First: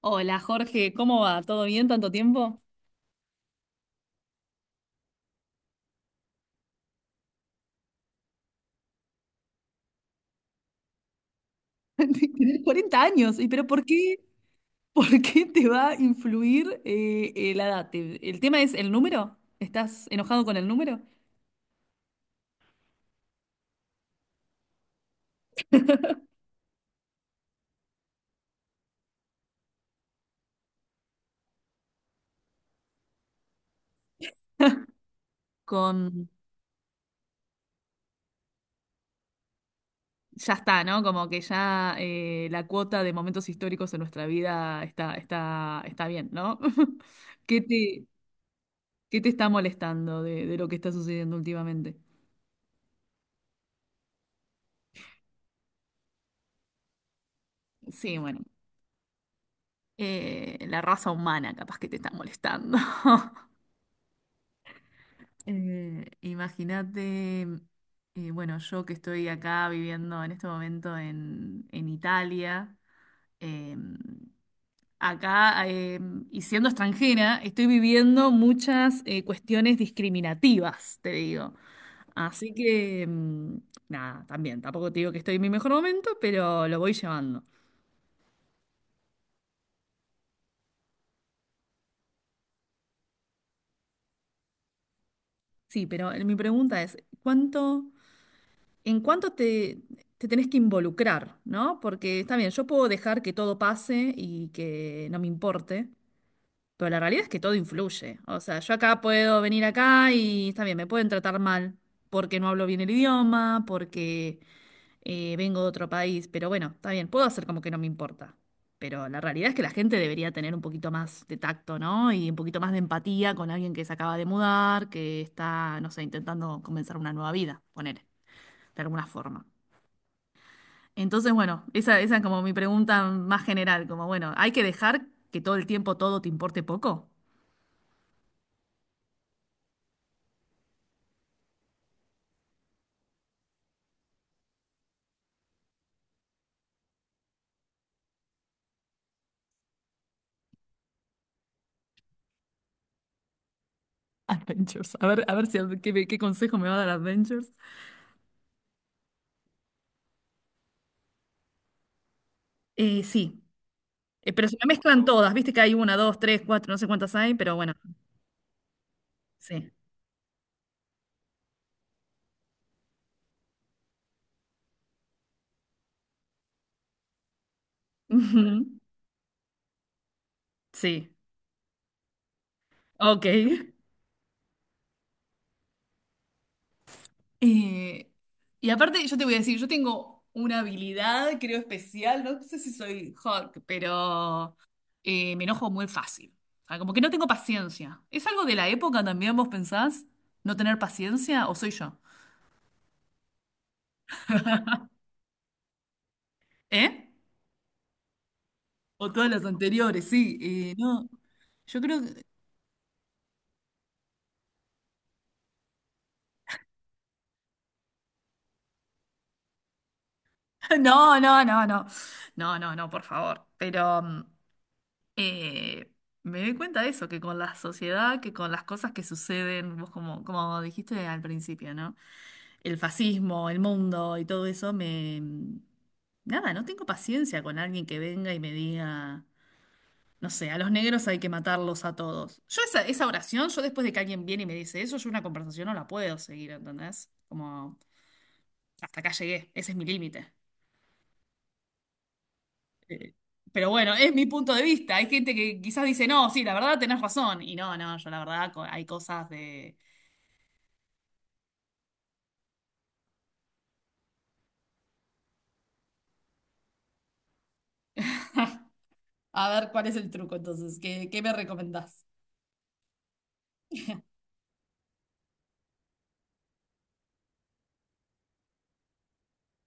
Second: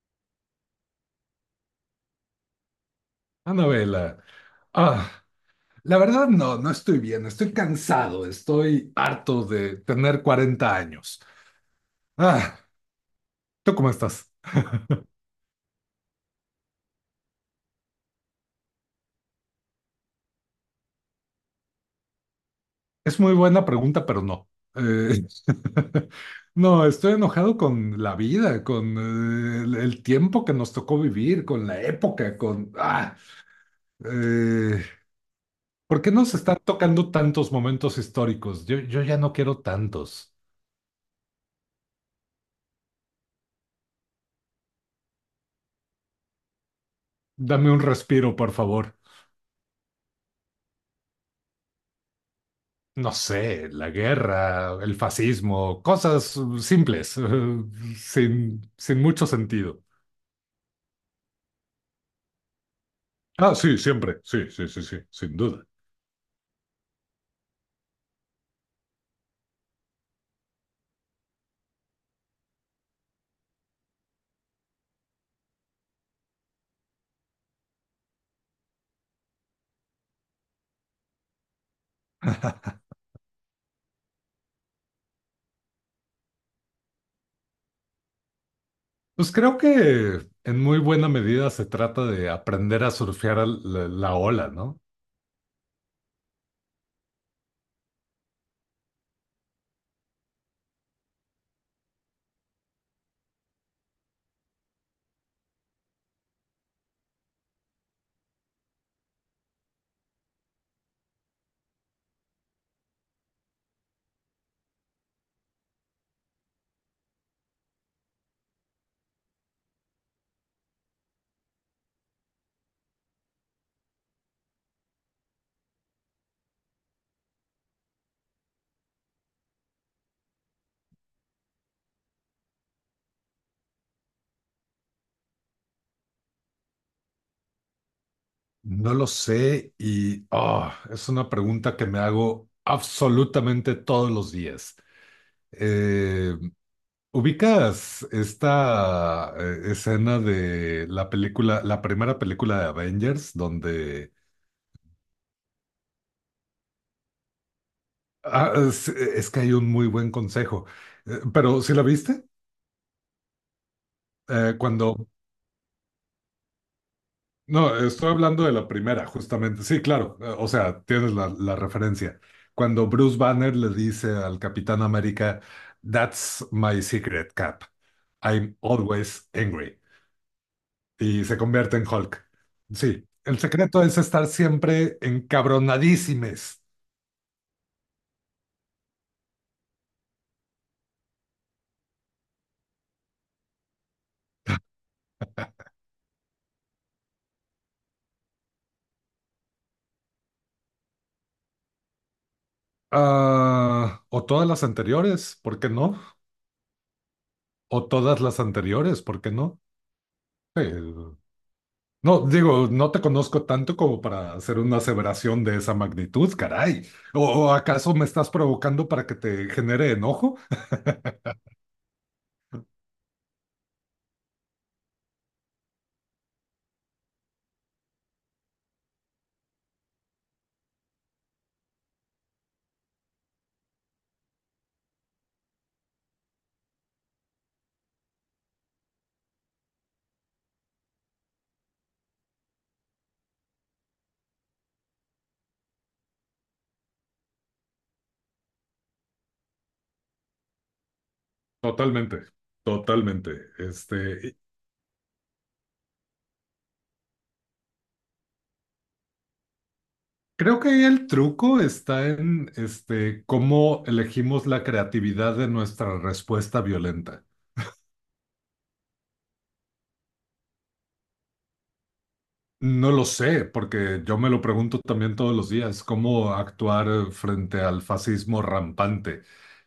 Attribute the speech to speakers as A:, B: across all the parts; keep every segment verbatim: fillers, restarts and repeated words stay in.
A: Hola Jorge, ¿cómo va? ¿Todo bien? ¿Tanto tiempo?
B: Anabela, ah, la verdad no, no estoy bien. Estoy cansado, estoy harto de tener cuarenta años. Ah,
A: Tenés cuarenta años, ¿y pero
B: ¿Tú
A: por
B: cómo
A: qué,
B: estás?
A: por qué te va a influir eh, eh, la edad? ¿Te- ¿El tema es el número? ¿Estás enojado con el número?
B: Es muy buena pregunta, pero no. Eh, no, estoy enojado con la vida, con eh, el, el tiempo que nos tocó vivir, con la época, con... Ah, eh, ¿Por qué
A: Con...
B: nos están tocando tantos momentos históricos? Yo, yo ya no quiero tantos.
A: Ya está, ¿no? Como que ya eh, la cuota de momentos históricos en nuestra vida está, está, está bien, ¿no? ¿Qué
B: Dame un
A: te,
B: respiro, por favor.
A: qué te está molestando de, de lo que está sucediendo últimamente?
B: No sé, la guerra, el fascismo, cosas uh, simples, uh,
A: Sí, bueno,
B: sin, sin mucho sentido.
A: eh, la raza humana capaz que te está molestando.
B: Ah, sí, siempre, sí, sí, sí, sí, sin duda.
A: Eh, imagínate, eh, bueno, yo que estoy acá viviendo en este momento en, en Italia, eh, acá, eh, y siendo extranjera, estoy viviendo muchas eh, cuestiones discriminativas, te digo. Así que, mm, nada, también, tampoco te digo que estoy en mi mejor momento, pero lo voy llevando.
B: Pues creo que en muy buena medida se trata de aprender a surfear al- la, la ola, ¿no?
A: Sí, pero eh, mi pregunta es, ¿cuánto... en cuánto te, te tenés que involucrar, ¿no? Porque está bien, yo puedo dejar que todo pase y que no me importe, pero la realidad es que todo influye. O sea, yo acá puedo venir acá y está bien, me pueden tratar mal porque no hablo bien el idioma, porque eh, vengo de otro país, pero bueno, está bien, puedo hacer como que no me importa. Pero la realidad es que la gente debería tener un poquito más de tacto, ¿no? Y un poquito más de empatía con alguien que se acaba de mudar, que está, no sé, intentando comenzar una nueva vida, poner, de alguna forma. Entonces, bueno, esa, esa es como mi pregunta más general, como bueno, ¿hay que dejar que todo el tiempo todo te importe poco?
B: No lo sé, y ah, es una pregunta que me hago absolutamente todos los días. Eh, ¿Ubicas esta eh, escena de la película, la primera película de Avengers, donde
A: Adventures. A ver, a ver si qué, me- qué consejo me va a dar Adventures.
B: ah, es, es que hay un muy buen consejo? Eh, ¿pero sí la viste?
A: Eh, sí. Eh, pero
B: Eh,
A: se me mezclan
B: cuando
A: todas, viste que hay una, dos, tres, cuatro, no sé cuántas hay, pero bueno,
B: No, estoy hablando de la primera, justamente.
A: sí.
B: Sí, claro, eh, o sea, tienes la, la referencia. Cuando Bruce Banner le dice al Capitán América, "That's my secret, Cap. I'm
A: Ujú.
B: always angry",
A: Sí,
B: y se convierte en Hulk. Sí,
A: ok.
B: el secreto es estar siempre encabronadísimes.
A: Eh, y aparte, yo te voy a decir, yo tengo una habilidad, creo, especial, no sé si soy Hulk, pero eh, me enojo muy fácil. O sea, como que no tengo paciencia. ¿Es algo de la época también, vos pensás? ¿No tener paciencia? ¿O soy yo?
B: Ah, ¿o todas las anteriores? ¿Por qué no?
A: ¿Eh?
B: ¿O todas las anteriores?
A: O
B: ¿Por
A: todas
B: qué
A: las
B: no?
A: anteriores, sí.
B: Sí.
A: Eh, no, yo creo
B: No,
A: que...
B: digo, no te conozco tanto como para hacer una aseveración de esa magnitud, caray. ¿O, o acaso me estás provocando para que te genere enojo?
A: No, no, no, no. No, no, no, por favor. Pero... mm, Eh, me doy cuenta de eso, que con la sociedad, que con las cosas que suceden, vos como, como dijiste al principio, ¿no? El fascismo, el mundo y todo eso, me... mm, nada, no tengo paciencia con alguien que venga y me diga, no sé, a los negros hay que matarlos a todos. Yo esa, esa oración, yo después de que alguien viene y me dice eso, yo una conversación no la puedo seguir, ¿entendés? Como, hasta acá llegué, ese es mi límite.
B: Totalmente,
A: Eh,
B: totalmente.
A: Pero bueno, es mi
B: Este,
A: punto de vista. Hay gente que quizás dice, no, sí, la verdad tenés razón. Y no, no, yo la verdad co- hay cosas de...
B: Creo que ahí el truco está en este, cómo elegimos la creatividad de nuestra respuesta violenta.
A: A ver, ¿cuál es el truco entonces? ¿Qué, ¿qué me recomendás?
B: No lo sé, porque yo me lo pregunto también todos los días, cómo actuar eh, frente al fascismo rampante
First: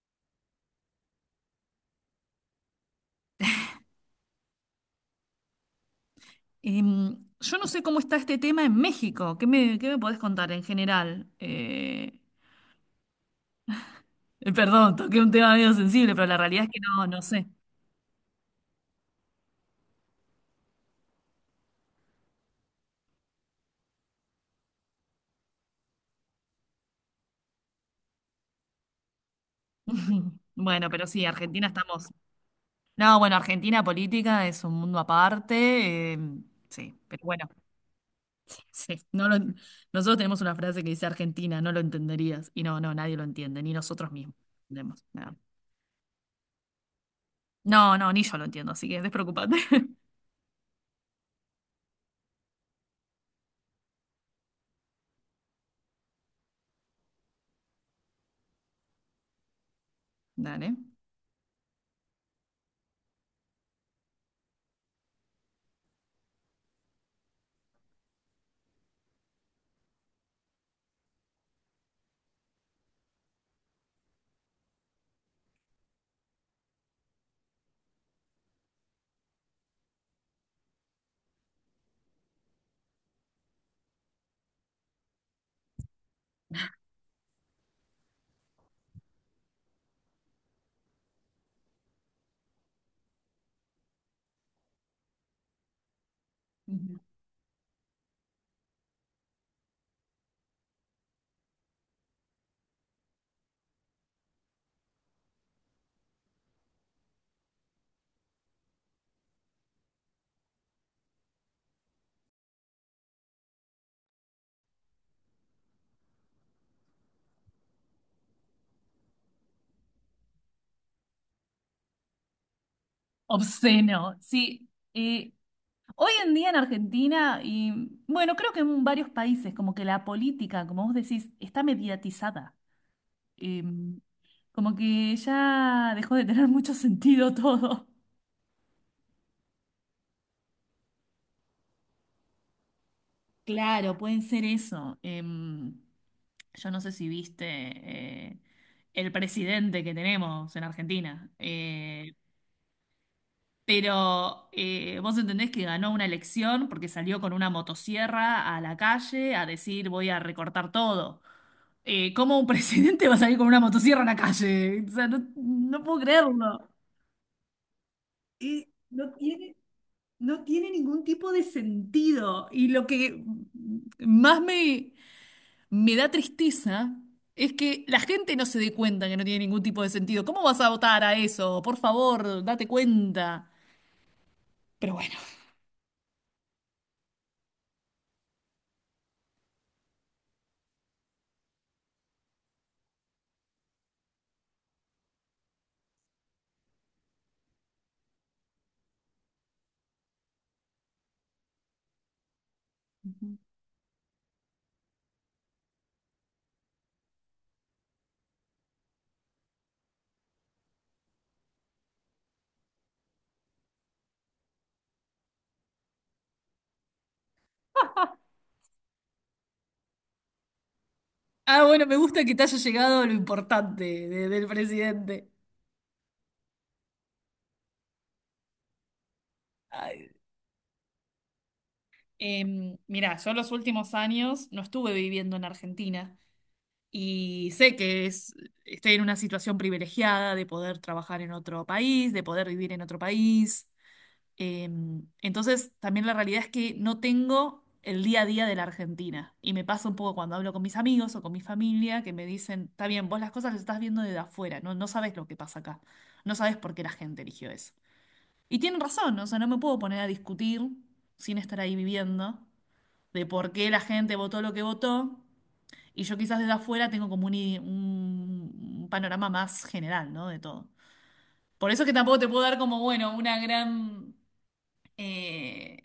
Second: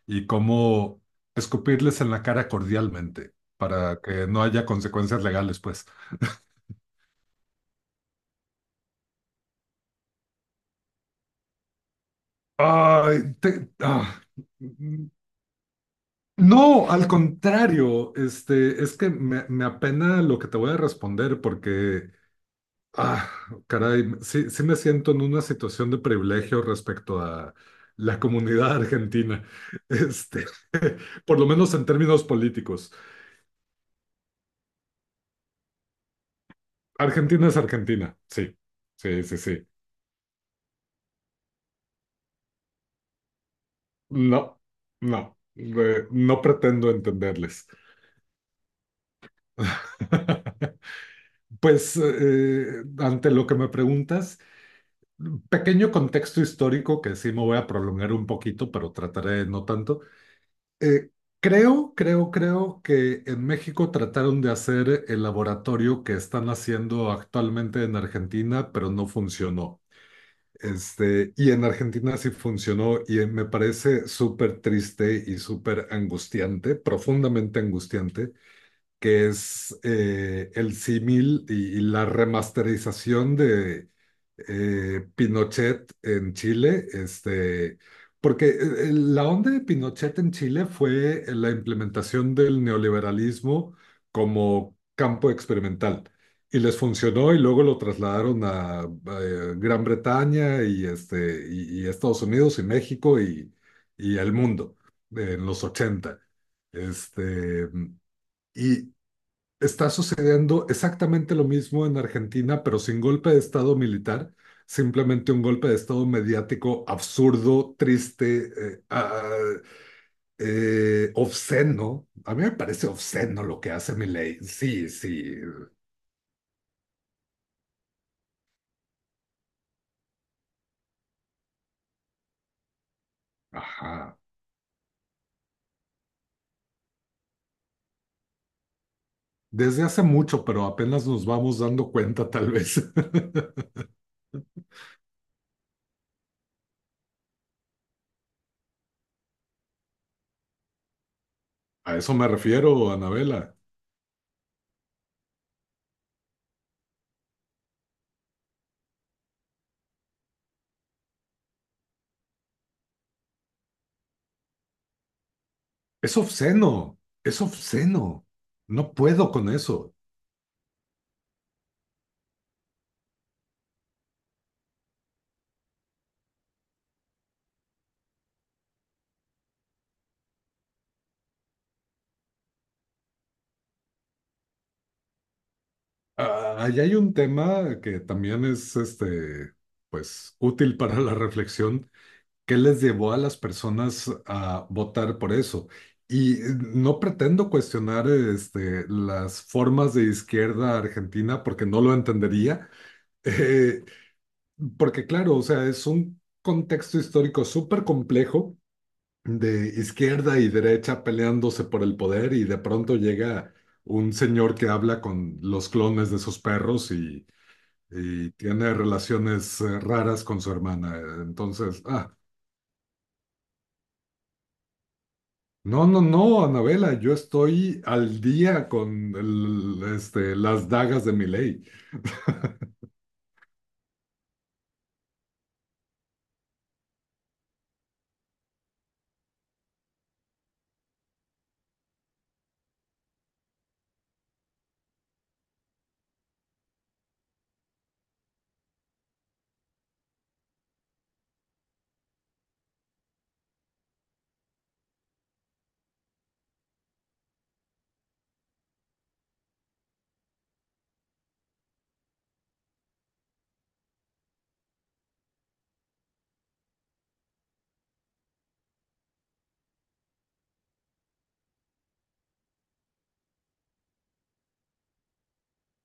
B: y cómo escupirles en la cara cordialmente para que no haya consecuencias legales, pues.
A: Em, yo no sé cómo está este tema en México. ¿Qué me, ¿qué me podés contar en general? Eh,
B: Ay, te- ah.
A: eh, perdón, toqué un tema medio sensible, pero la realidad es que
B: No,
A: no,
B: al
A: no sé.
B: contrario, este, es que me, me apena lo que te voy a responder, porque Ah, caray, sí. Sí me siento en una situación de privilegio respecto a la comunidad argentina, este,
A: Bueno, pero sí,
B: por lo
A: Argentina
B: menos en
A: estamos.
B: términos políticos.
A: No, bueno, Argentina política es un mundo aparte. Em, sí, pero
B: Argentina
A: bueno.
B: es Argentina, sí,
A: Sí,
B: sí,
A: no lo,
B: sí, sí.
A: nosotros tenemos una frase que dice Argentina, no lo entenderías. Y no, no, nadie lo entiende, ni nosotros mismos
B: No,
A: entendemos. No,
B: no, eh, no pretendo entenderles.
A: no, no, ni yo lo entiendo, así que despreocupate.
B: Pues eh, ante lo que me preguntas, pequeño contexto histórico que sí me voy a prolongar un poquito, pero trataré de no tanto.
A: Dale.
B: Eh, creo, creo, creo que en México trataron de hacer el laboratorio que están haciendo actualmente en Argentina, pero no funcionó. Este, y en Argentina sí funcionó, y me parece súper triste y súper angustiante, profundamente angustiante, que es eh, el símil y, y, la remasterización de eh, Pinochet en Chile, este, porque eh, la onda de Pinochet en Chile fue la implementación del neoliberalismo como campo experimental. Y les
A: Ujú.
B: funcionó, y luego lo trasladaron a eh, Gran Bretaña y, este, y, y Estados Unidos y México y, y el mundo en los ochenta. Este, y, Está sucediendo exactamente lo mismo en Argentina, pero sin golpe de estado militar, simplemente un golpe de estado mediático absurdo, triste, eh, ah, eh, obsceno. A mí me parece obsceno lo que hace
A: Obsceno,
B: Milei.
A: sí.
B: Sí,
A: eh,
B: sí,
A: hoy en día en Argentina, y bueno, creo que en varios países, como que la política, como vos decís, está mediatizada. Eh,
B: ajá.
A: como que ya dejó de tener mucho sentido todo.
B: Desde hace mucho, pero apenas nos vamos dando cuenta, tal vez.
A: Claro, pueden ser eso. Em, yo no sé si viste eh, el presidente que tenemos en Argentina,
B: A
A: eh,
B: eso me refiero, Anabela.
A: pero eh, vos entendés que ganó una elección porque salió con una motosierra a la calle a decir voy a recortar todo. Eh, ¿cómo un presidente va a salir con una motosierra a la calle? O sea, no, no puedo
B: Es
A: creerlo.
B: obsceno, es obsceno.
A: Y
B: No
A: no
B: puedo con
A: tiene,
B: eso.
A: no tiene ningún tipo de sentido. Y lo que más me... me da tristeza es que la gente no se dé cuenta que no tiene ningún tipo de sentido. ¿Cómo vas a votar a eso? Por favor, date cuenta. Pero bueno.
B: Ah, ahí hay un tema que también es este, pues, útil para la reflexión. ¿Qué les llevó a las personas a votar por eso? Y eh, no pretendo cuestionar este, las formas de izquierda argentina, porque no lo entendería.
A: Ujú.
B: Eh, Porque claro, o sea, es un contexto histórico súper complejo de izquierda y derecha peleándose por el poder, y de pronto llega un señor que habla con los clones de sus perros y y tiene relaciones eh, raras con su hermana.
A: Ah,
B: Entonces...
A: bueno, me
B: ah,
A: gusta que te haya llegado lo importante de- del presidente.
B: no, no, no, Anabela, yo estoy al día con el-
A: Ay.
B: este, las dagas de Milei.
A: Em, mirá, yo los últimos años no estuve viviendo en Argentina y sé que es, estoy en una situación privilegiada de poder trabajar en otro país, de poder vivir en otro país. Em, entonces, también la realidad es que no tengo el día a día de la Argentina. Y me pasa un poco cuando hablo con mis amigos o con mi familia que me dicen, está bien, vos las cosas las estás viendo desde afuera, no, no sabés lo que pasa acá, no sabés por qué la gente eligió eso. Y tienen razón, o sea, no me puedo poner a discutir sin estar ahí viviendo de por qué la gente votó lo que votó. Y yo quizás desde afuera tengo como un, i- un- un panorama más general, ¿no? De todo. Por eso es que tampoco te puedo dar como, bueno, una gran... eh,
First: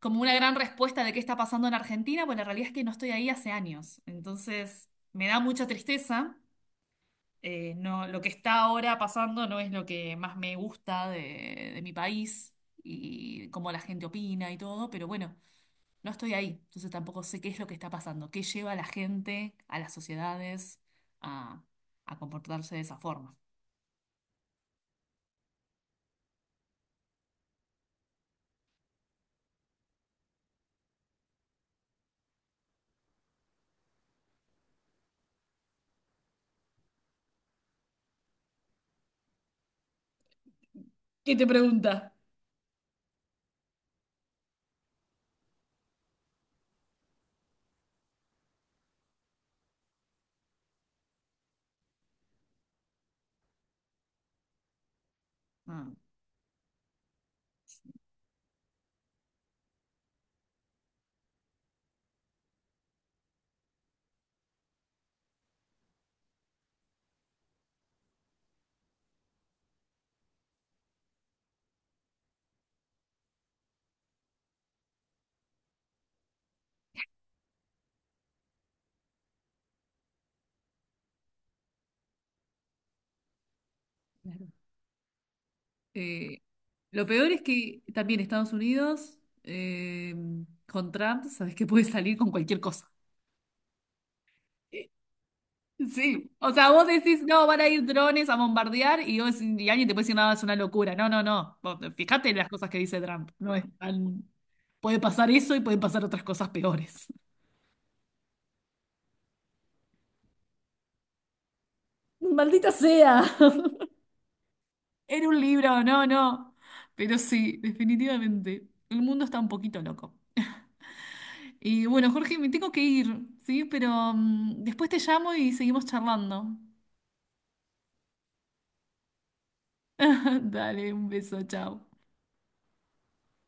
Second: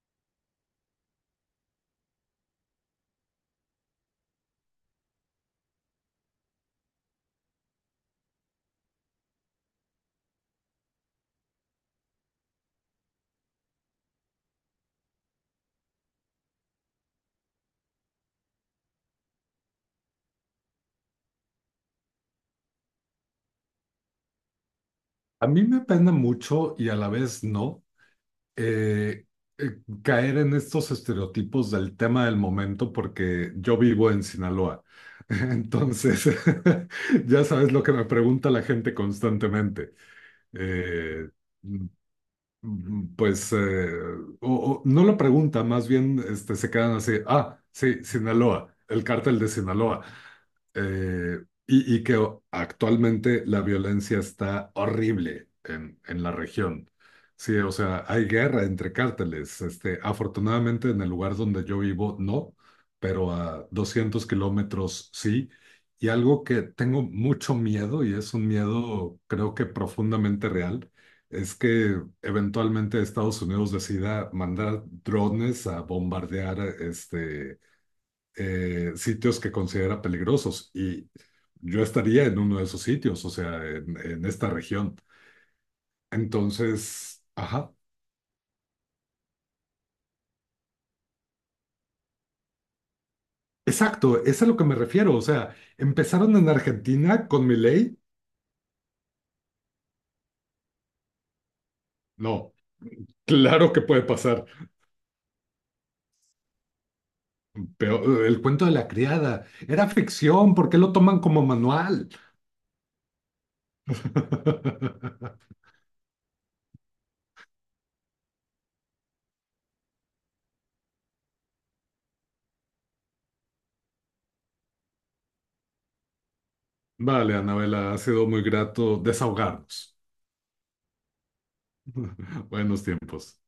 A: como una gran respuesta de qué está pasando en Argentina, pues la realidad es que no estoy ahí hace años. Entonces, me da mucha tristeza. Eh, no, lo que está ahora pasando no es lo que más me gusta de, de mi país y cómo la gente opina y todo, pero bueno, no estoy ahí. Entonces tampoco sé qué es lo que está pasando, qué lleva a la gente, a las sociedades, a, a comportarse de esa forma.
B: A mí me pena mucho, y a la vez no eh, eh, caer en estos estereotipos del tema del momento, porque yo vivo en Sinaloa. Entonces, ya sabes lo que me pregunta la gente constantemente. Eh,
A: ¿Qué te pregunta?
B: Mm, Pues eh, o- o no lo pregunta, más bien este, se quedan así, ah, sí, Sinaloa, el cártel de Sinaloa. Eh, y, y que o- Actualmente la violencia está horrible en, en, la región. Sí, o sea, hay guerra entre cárteles. Este, afortunadamente en el lugar donde yo vivo no, pero a doscientos kilómetros sí. Y algo que tengo mucho miedo, y es un miedo creo que profundamente real, es que eventualmente Estados Unidos decida mandar drones a bombardear este, eh, sitios que considera peligrosos. Y yo estaría en uno de esos sitios, o sea, en, en
A: Mm.
B: esta región.
A: Eh, lo
B: Entonces,
A: peor es
B: ajá.
A: que también Estados Unidos, eh, con Trump, sabes que puede salir con cualquier cosa.
B: Exacto, es a lo que me
A: Eh,
B: refiero. O sea,
A: Sí,
B: empezaron en
A: o sea, vos decís,
B: Argentina
A: no,
B: con mi
A: van a ir
B: ley.
A: drones a bombardear y, vos- y alguien te puede decir, no, es una locura. No, no, no. Vos, fíjate en las
B: No,
A: cosas que dice Trump. No es
B: claro que puede
A: tan...
B: pasar.
A: Puede pasar eso y pueden pasar otras cosas peores.
B: Pero eh, el cuento de la criada era ficción. ¿Por qué lo toman como manual?
A: Maldita sea. Era un libro, no, no. Pero sí, definitivamente. El mundo está un poquito loco. Y bueno, Jorge, me tengo que ir, ¿sí? Pero mm, después te llamo y seguimos charlando.
B: Vale, Anabela, ha sido muy grato desahogarnos.
A: Dale, un beso, chao.
B: Buenos tiempos.